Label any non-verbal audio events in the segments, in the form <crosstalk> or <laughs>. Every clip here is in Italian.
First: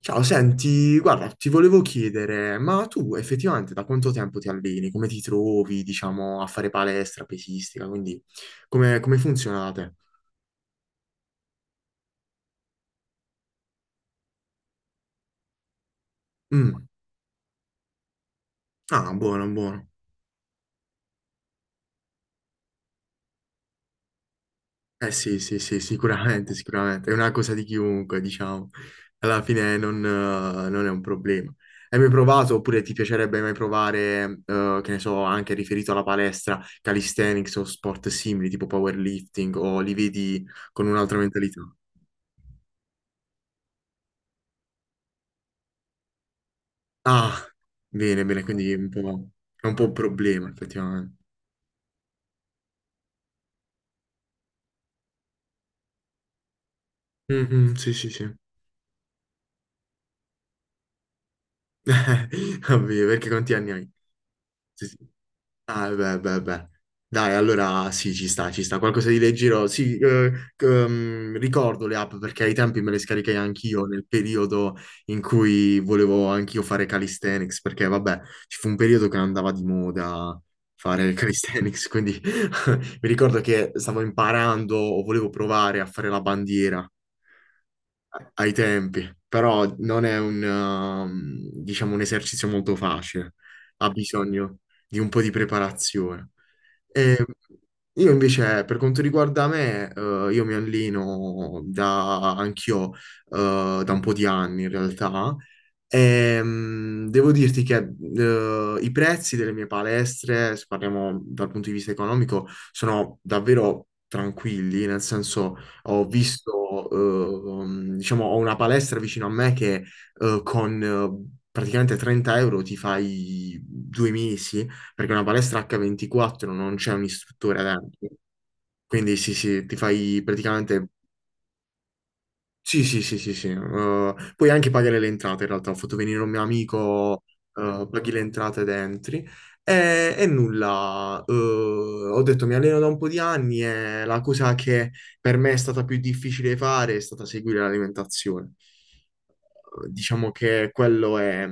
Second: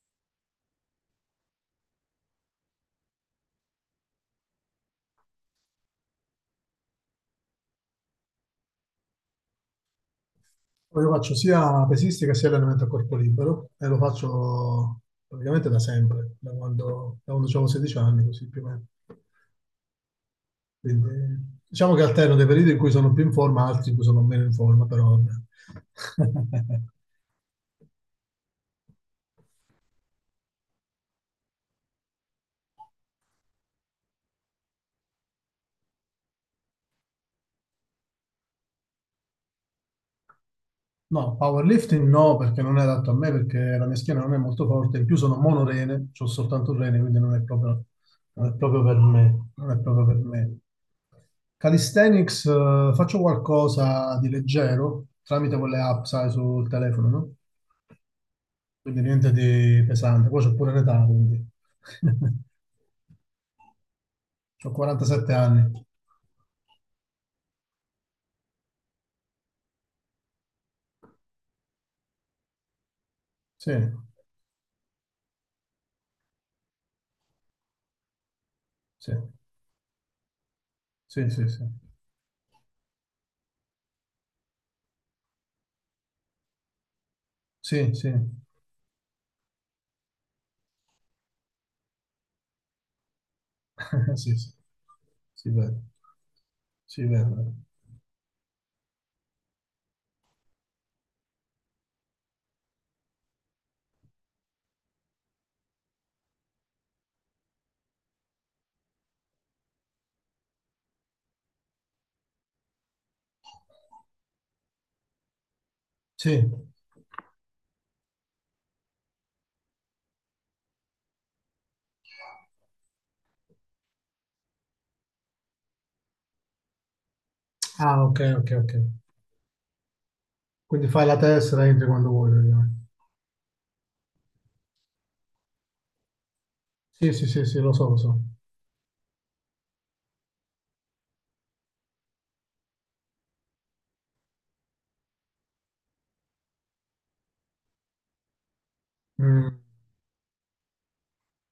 Ciao, senti, guarda, ti volevo chiedere, ma tu effettivamente da quanto tempo ti alleni? Come ti trovi, diciamo, a fare palestra, pesistica? Quindi, come funzionate? Io faccio sia pesistica sia allenamento a corpo libero e lo faccio praticamente da sempre, da quando, Mm. da quando avevo 16 anni, così più o meno. Ah, buono, buono. Quindi, diciamo che alterno dei periodi in cui sono più in forma, altri in cui sono meno in forma, però Eh vabbè. sì, sì, sì, sicuramente, <laughs> sicuramente. È una cosa di chiunque, diciamo. Alla fine non è un problema. Hai mai provato, oppure ti piacerebbe mai provare, che ne so, anche riferito alla palestra, calisthenics o sport simili, tipo powerlifting, o li vedi con un'altra No, mentalità? powerlifting no, perché non è adatto a me, perché la mia schiena non è molto forte, in più sono monorene, ho soltanto un rene, quindi Ah, bene, bene, non è quindi è proprio un per po', me, è non un è po' un proprio per problema, me. effettivamente. Calisthenics, faccio qualcosa di leggero tramite quelle app, sai, sul telefono, no? Mhm, sì, sì, sì. Quindi niente di pesante. Poi c'ho pure l'età, quindi. <laughs> <laughs> Ovvio, perché quanti anni hai? Ho Sì, sì. 47 anni. Ah, beh, beh, beh. Dai, allora sì, ci sta, ci sta. Qualcosa di leggero. Sì, ricordo le app perché ai tempi me le scaricai Sì, anch'io nel periodo in cui volevo anch'io fare calisthenics, perché vabbè, ci fu un periodo sì, che andava di moda fare sì, sì, sì. calisthenics, quindi <laughs> mi ricordo che stavo imparando o volevo provare a fare la bandiera. Sì, sì, Ai tempi, però non è diciamo, un esercizio molto facile, ha <laughs> sì, sì, bisogno di un po' di sì, vero, preparazione. sì, E vero, vero. io invece, per quanto riguarda me, io mi alleno anch'io, da un po' di anni in realtà, e, devo dirti che i prezzi delle mie palestre, se parliamo dal punto di vista economico, sono davvero tranquilli, nel senso ho Sì. visto, diciamo, ho una palestra vicino a me che con praticamente 30 euro ti fai 2 mesi, perché è una palestra H24 non c'è un istruttore Ah, dentro. ok, ok, ok. Quindi sì, sì, ti fai Quindi praticamente fai la tessera e entri quando vuoi, sì, praticamente. sì, sì, sì, sì. Puoi anche pagare le entrate, in realtà. Ho fatto venire un mio Sì, amico, sì, sì, sì, lo so, lo paghi le so. entrate ed entri. E nulla, ho detto mi alleno da un po' di anni e la cosa che per me è stata più difficile fare è stata seguire l'alimentazione. Mm. Diciamo che quello è,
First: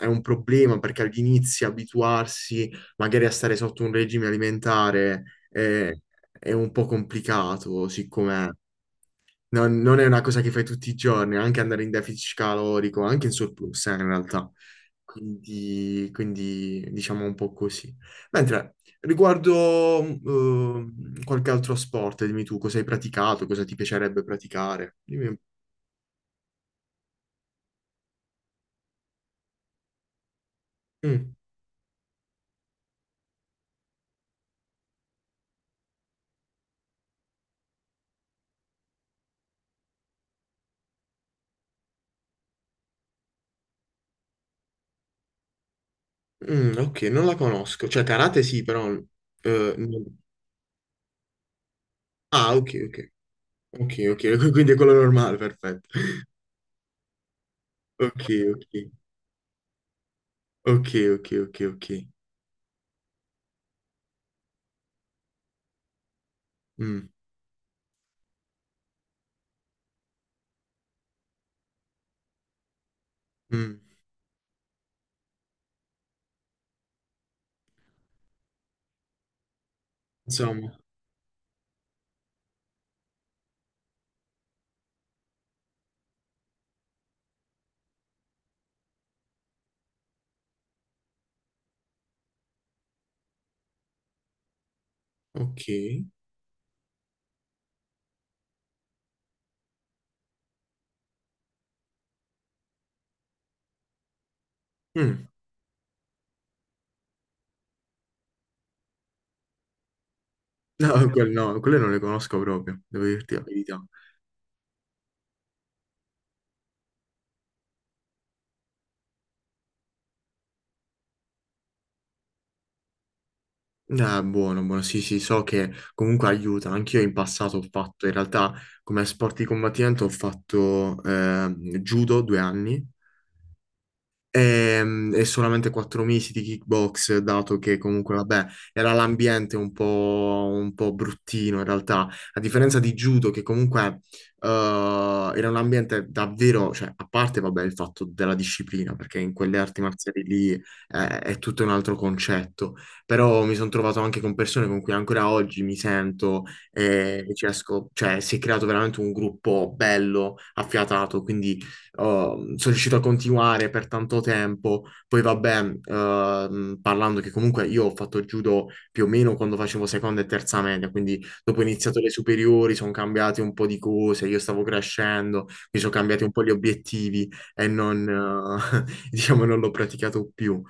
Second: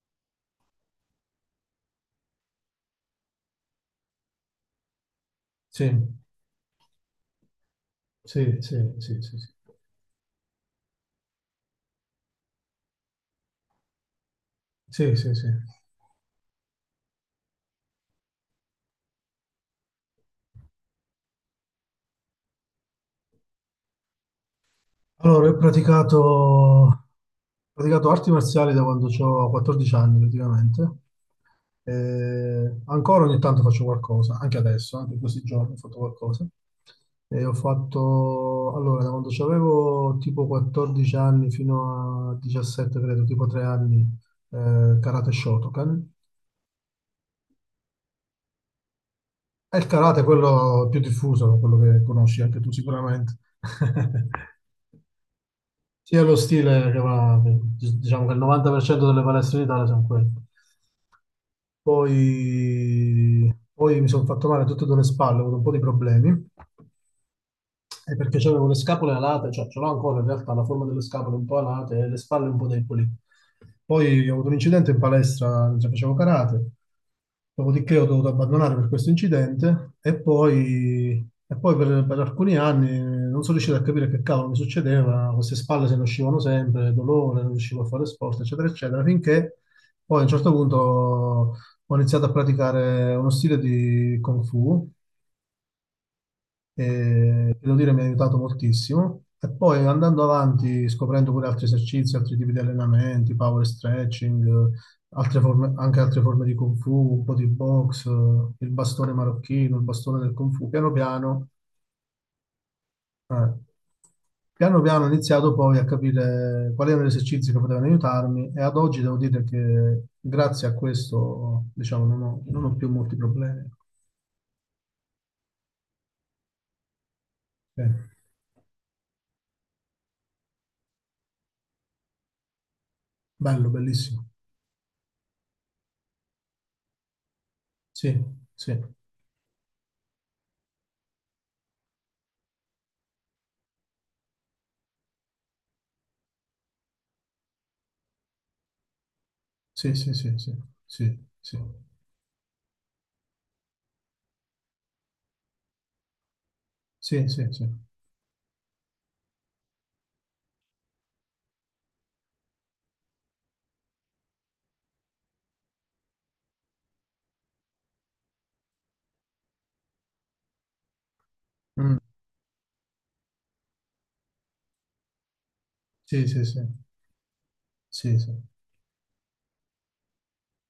è un problema perché agli inizi abituarsi magari a stare sotto un regime alimentare è, Sì, è un po' complicato, siccome sì, sì, sì, sì, sì. non è una cosa che fai tutti i giorni, anche andare in deficit calorico, anche in surplus, in realtà. Sì, sì, sì. Quindi, diciamo un po' così. Mentre riguardo qualche altro sport, dimmi tu cosa hai praticato, cosa ti piacerebbe praticare. Dimmi un Allora, ho praticato arti marziali da quando ho 14 anni praticamente. po'. Mm, Ancora ogni tanto faccio qualcosa, anche adesso, anche in questi giorni ho fatto qualcosa. E ho fatto, allora, da quando avevo tipo 14 anni fino a 17, credo, tipo 3 anni, karate Shotokan. mm, ok, non la conosco. Cioè, karate sì, però... eh, E il non- karate è quello più diffuso, quello che conosci Ah, anche ok, tu ok. sicuramente. Ok, ok, <laughs> <laughs> quindi è quello normale, perfetto. Sì, è <laughs> lo stile che va, Ok, diciamo che il ok, 90% delle palestre in Italia sono quelle. ok, ok, ok, ok. Poi mi sono fatto male a tutte e due le spalle, ho avuto un po' di problemi Mm, è perché avevo le scapole alate, cioè ce l'ho ancora in realtà la forma delle scapole un po' alate e le spalle un po' deboli. mm. Poi ho avuto un incidente in palestra mentre facevo karate, dopodiché ho dovuto abbandonare per questo incidente e Insomma. poi, e poi per alcuni anni non sono riuscito a capire che cavolo mi succedeva, queste spalle se ne uscivano sempre, dolore, non riuscivo a fare sport, eccetera, eccetera, finché poi a un certo punto ho iniziato a praticare uno stile di Kung Fu Ok. e devo dire mi ha aiutato moltissimo. E poi andando avanti, scoprendo pure altri esercizi, altri tipi di allenamenti, power stretching, eh, Mm. Anche altre forme di Kung Fu, un po' di box, il bastone marocchino, il bastone del Kung Fu, No, piano <laughs> piano. no, quelle non le conosco proprio, devo dirti la eh, verità. Piano piano ho iniziato poi a capire quali erano gli esercizi che potevano aiutarmi e ad oggi devo dire che grazie a questo, diciamo, non ho più molti problemi. Ah, buono, buono, sì, sì, so che comunque aiuta. Anch'io in passato ho Eh, fatto, in realtà, come sport di combattimento ho fatto judo 2 anni. Bello, bellissimo. E, solamente 4 mesi di kickbox, dato che comunque, Sì, vabbè, sì. era l'ambiente un po' bruttino in realtà, a differenza di judo, che comunque eh, era un ambiente davvero, cioè, a parte, vabbè, il fatto della disciplina, perché in quelle arti Sì, sì, marziali sì, lì sì, sì, è sì, tutto un altro concetto, però mi sono trovato anche con persone con cui ancora oggi mi sento e, sì, e ci sì, sì. esco, cioè, si è creato veramente un gruppo bello, affiatato, quindi oh, sono riuscito a continuare per tanto tempo. Poi vabbè, parlando che comunque io ho fatto judo più o meno quando facevo seconda e terza media, quindi dopo ho Mm. iniziato le superiori, sono cambiate un po' di cose, io stavo crescendo, mi sono cambiati Sì, un po' sì, gli sì, obiettivi e non, sì, sì. <laughs> Diciamo, non l'ho praticato più.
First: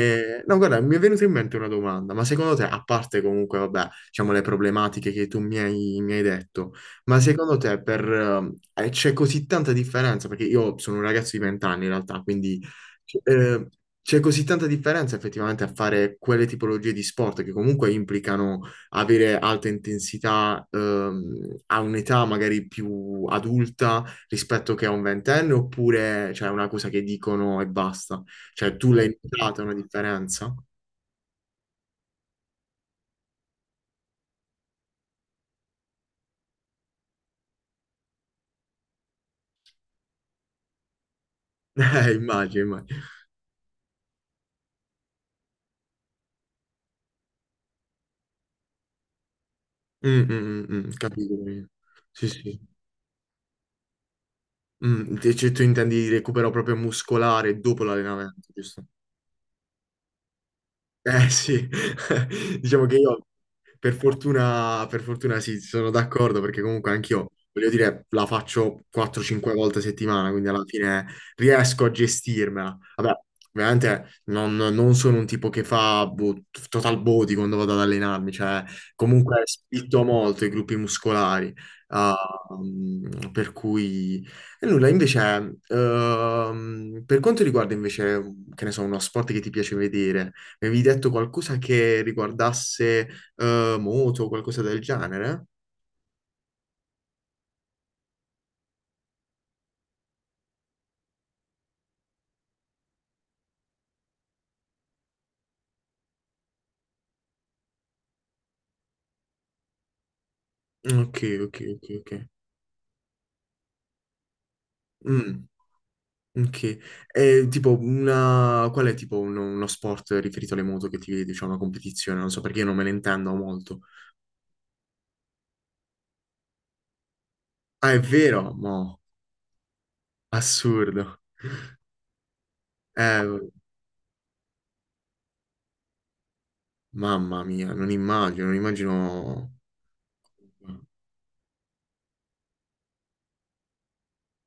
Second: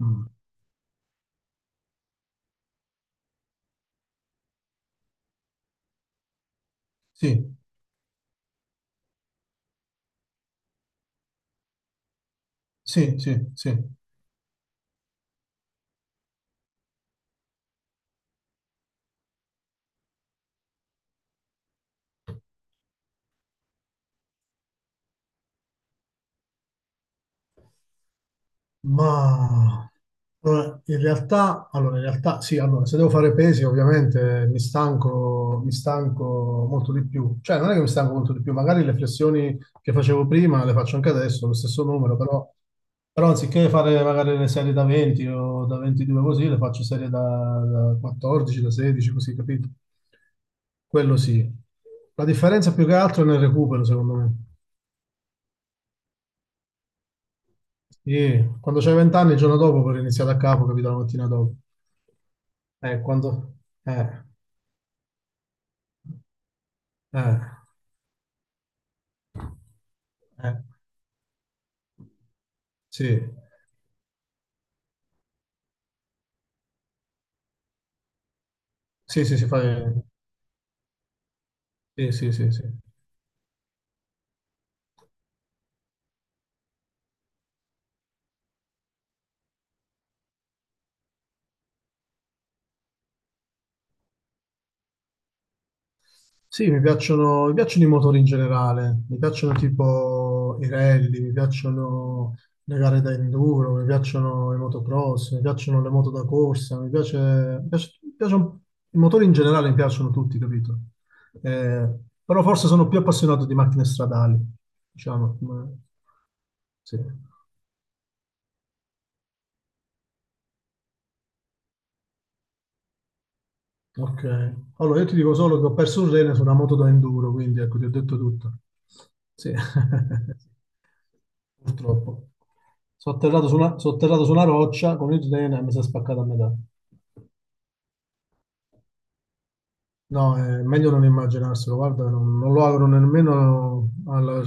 Mm. No, guarda, mi è venuta in mente una domanda, ma secondo te, a parte comunque, vabbè, diciamo le problematiche che tu mi hai detto, ma Sì, secondo te c'è così tanta differenza? Perché io sono un ragazzo di 20 anni in realtà, quindi sì, sì, eh, sì. c'è così tanta differenza effettivamente a fare quelle tipologie di sport che comunque implicano avere alta intensità a un'età magari più adulta rispetto che a un ventenne, oppure c'è una cosa che dicono e basta? Cioè tu l'hai notata una Ma differenza? Allora, in realtà sì, allora, se devo fare pesi ovviamente mi stanco molto di più. Cioè non è che mi stanco molto di più, magari le flessioni che facevo prima le faccio anche adesso, lo <laughs> stesso numero, però, immagino, immagino. però anziché fare magari le serie da 20 o da 22 così, le faccio serie da 14, da 16, così, capito? Mm, mm, mm, mm, Quello capito. sì. Capito. La Sì, sì. differenza più che altro è nel recupero, secondo me. Mm, cioè, tu intendi recupero proprio muscolare dopo l'allenamento, Sì, quando giusto? c'hai 20 anni, il giorno dopo puoi iniziare da capo, capito, la mattina Eh dopo. sì, <laughs> diciamo che Eh, io quando... Eh, per fortuna sì, sono d'accordo perché comunque anch'io, eh, voglio dire, la faccio 4-5 volte a settimana, quindi eh, alla fine riesco a gestirmela. Vabbè, sì, ovviamente non sono un tipo che fa boh, total body quando vado ad allenarmi, cioè sì, sì, comunque spinto molto i gruppi muscolari, Sì, sì, ah, sì, sì. Per cui. E nulla, invece, per quanto riguarda invece, che ne so, uno sport che ti piace vedere, avevi detto qualcosa che riguardasse moto o qualcosa del genere? Sì, mi piacciono i motori in generale, mi piacciono tipo i rally, mi piacciono le gare da enduro, mi piacciono i motocross, mi piacciono le moto da corsa, mi piace, mi piace- mi piacciono- i motori in generale mi piacciono tutti, capito? Ok, ok, ok, Eh, ok. Però forse sono più appassionato di macchine stradali, diciamo. Mm, ok. Sì. E tipo Qual è tipo uno sport riferito alle moto che ti vedi? C'è una competizione? Non so perché io non me ne intendo molto. Ok, allora io ti dico solo che ho perso un rene su una moto da enduro, quindi ecco, ti ho Ah, è detto vero? tutto. Mo, Sì, <laughs> assurdo. purtroppo. Sono Eh, atterrato su una, sono atterrato su una roccia con il rene e mi si è spaccato a metà. mamma mia, non immagino, non immagino. No, è meglio non immaginarselo, guarda, non lo auguro nemmeno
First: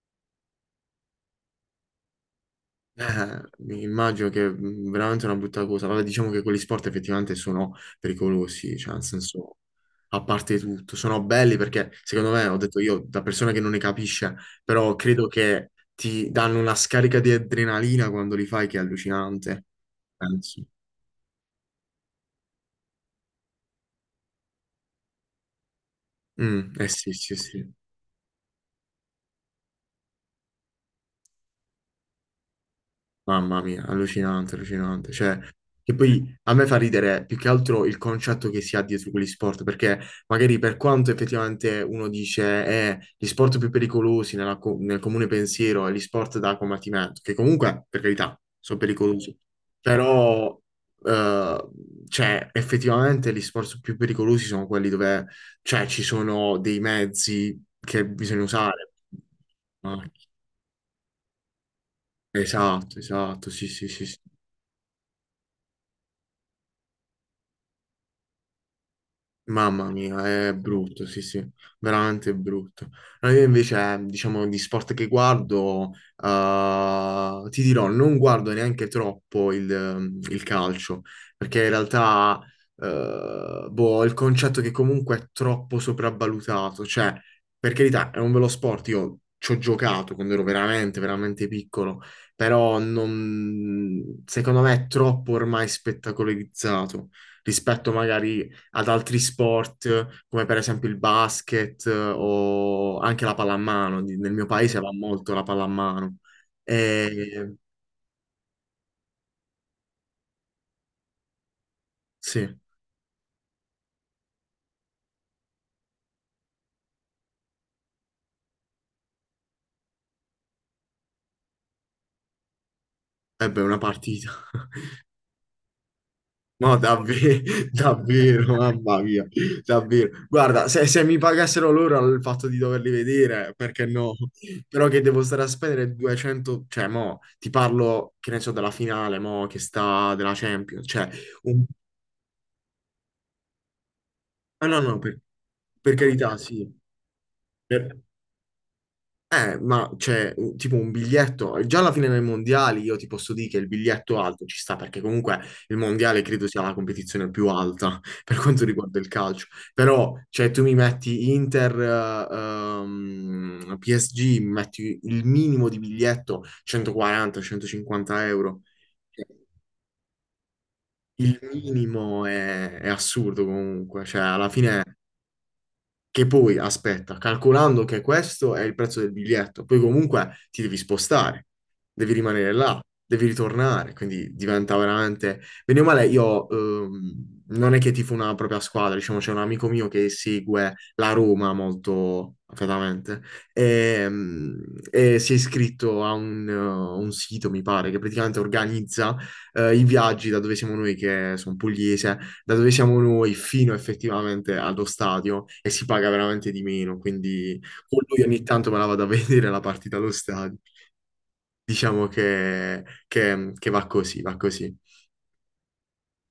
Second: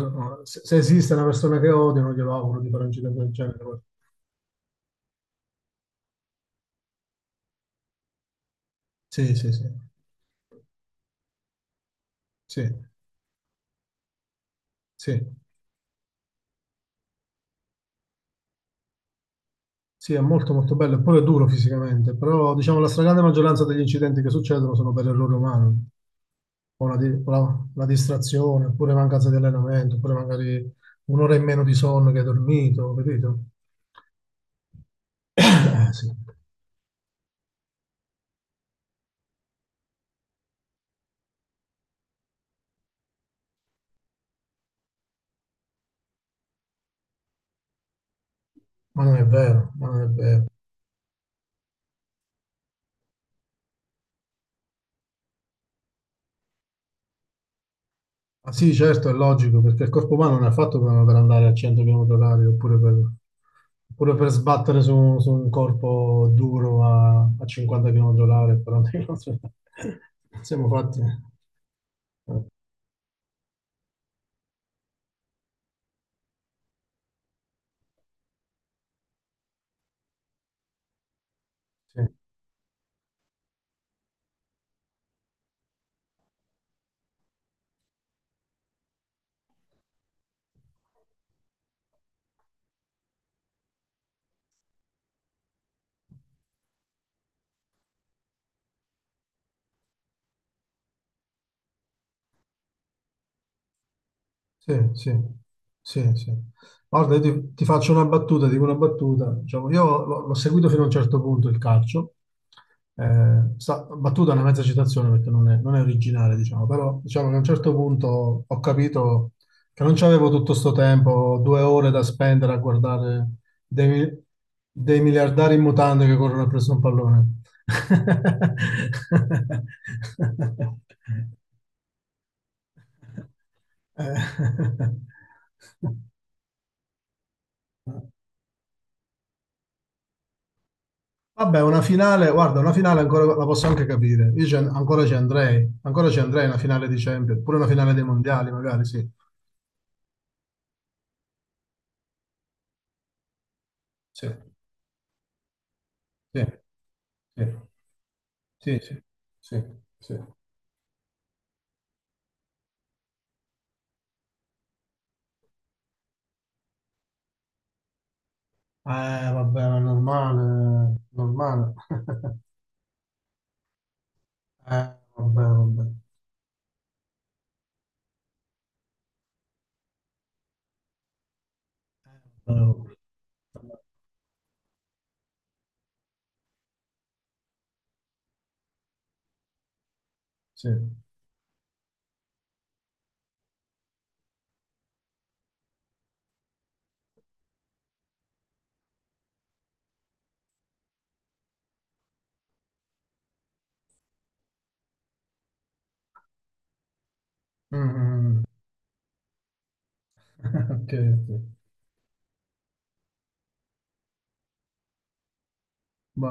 se esiste una persona che odio, non glielo auguro di fare un incidente del genere. Mi Guarda. immagino che è veramente una brutta cosa. Vabbè, diciamo che quegli sport effettivamente sono pericolosi, cioè nel Sì, sì, senso. sì, A parte tutto. Sono belli perché, secondo me, ho sì, detto io, da persona che non ne capisce, però sì, credo che ti danno una scarica di adrenalina quando li fai che è allucinante, sì, è molto penso. molto bello, e pure è duro fisicamente, però diciamo la stragrande maggioranza degli incidenti che succedono sono per errore umano. Mm, eh o la, sì, di- sì, la- sì. la distrazione, oppure mancanza di allenamento, oppure magari un'ora in meno di sonno che hai dormito, capito? Mamma mia, allucinante, allucinante. Cioè, Eh che sì, poi a me fa ridere più che altro il concetto che si ha dietro quegli sport, perché magari per quanto effettivamente uno dice gli sport più pericolosi nella nel comune pensiero è gli sport da combattimento, che comunque, per carità, sono ma non è pericolosi, vero, ma non è vero. però eh, cioè, effettivamente gli sport più pericolosi sono quelli dove cioè, ci sono dei mezzi che bisogna Ah sì, usare. certo, è logico, perché il Ah, corpo umano non è fatto per andare a 100 km orari oppure per, esatto, esatto, sì, sì, sì, oppure sì. per sbattere su un corpo duro a 50 km orari, 40 km Mamma orari. <laughs> mia, è Siamo fatti. brutto, sì, sì, veramente Eh, brutto. No, io invece, diciamo, di sport che guardo, ti dirò, non guardo neanche troppo il calcio, perché in sì. realtà, boh, ho il concetto che comunque è troppo sopravvalutato, cioè, per carità, è un bello sport, io ci ho giocato quando ero veramente, veramente piccolo, però secondo me è troppo ormai spettacolarizzato rispetto magari ad altri sport, come per esempio il basket o anche la pallamano. Nel mio paese Sì, va sì, molto la sì, pallamano. sì. Guarda, io ti, E ti faccio una battuta, dico una battuta. Diciamo, io l'ho seguito fino a un certo punto il calcio. sì, eh Battuta è una mezza citazione perché non è originale, diciamo, però diciamo che a un certo punto ho capito che non c'avevo tutto sto tempo, 2 ore da spendere a guardare beh, una dei, mi- partita. dei <laughs> miliardari in mutande che corrono presso No, un davvero, pallone. <laughs> davvero, mamma mia, davvero. Guarda, se mi <laughs> pagassero loro il fatto di doverli vedere, perché no? Però Eh. che devo stare a spendere 200, cioè mo, ti parlo, che ne so, della finale, mo, che sta della Champions, cioè, Vabbè, un... una finale, guarda, una finale ancora la posso anche capire. Ah, no, no, Ancora ci per, andrei, per ancora ci carità, andrei a una sì. finale di Champions, pure una finale Per- dei mondiali, magari, sì. Ma c'è tipo un biglietto, già alla fine dei mondiali io ti posso dire che il biglietto Sì, alto ci sta, perché comunque il mondiale sì, credo sia la competizione sì, più alta <laughs> per quanto sì, riguarda sì, il calcio, sì, però sì. Cioè, tu mi metti Inter, PSG, mi metti il minimo di biglietto 140-150 euro. Cioè, Vabbè, ma è normale, è il normale. minimo <laughs> è assurdo comunque, cioè alla fine vabbè, vabbè. che poi, aspetta, calcolando che questo è il prezzo del biglietto, poi comunque ti devi spostare, devi rimanere là, Vabbè, devi vabbè. ritornare, quindi diventa veramente. Bene o male, io non è che tifo una propria squadra, diciamo, c'è un amico mio che Sì. segue Mm, la Roma molto affetamente e, mm, e si è iscritto a un sito, mi pare, che praticamente organizza i viaggi da dove siamo noi, che sono pugliese da dove siamo noi fino effettivamente allo stadio e si paga veramente di meno, quindi mm, con lui ogni mm. tanto me la vado a <laughs> vedere la partita allo stadio. <laughs> Ok, ok. Diciamo che va così, va così. Va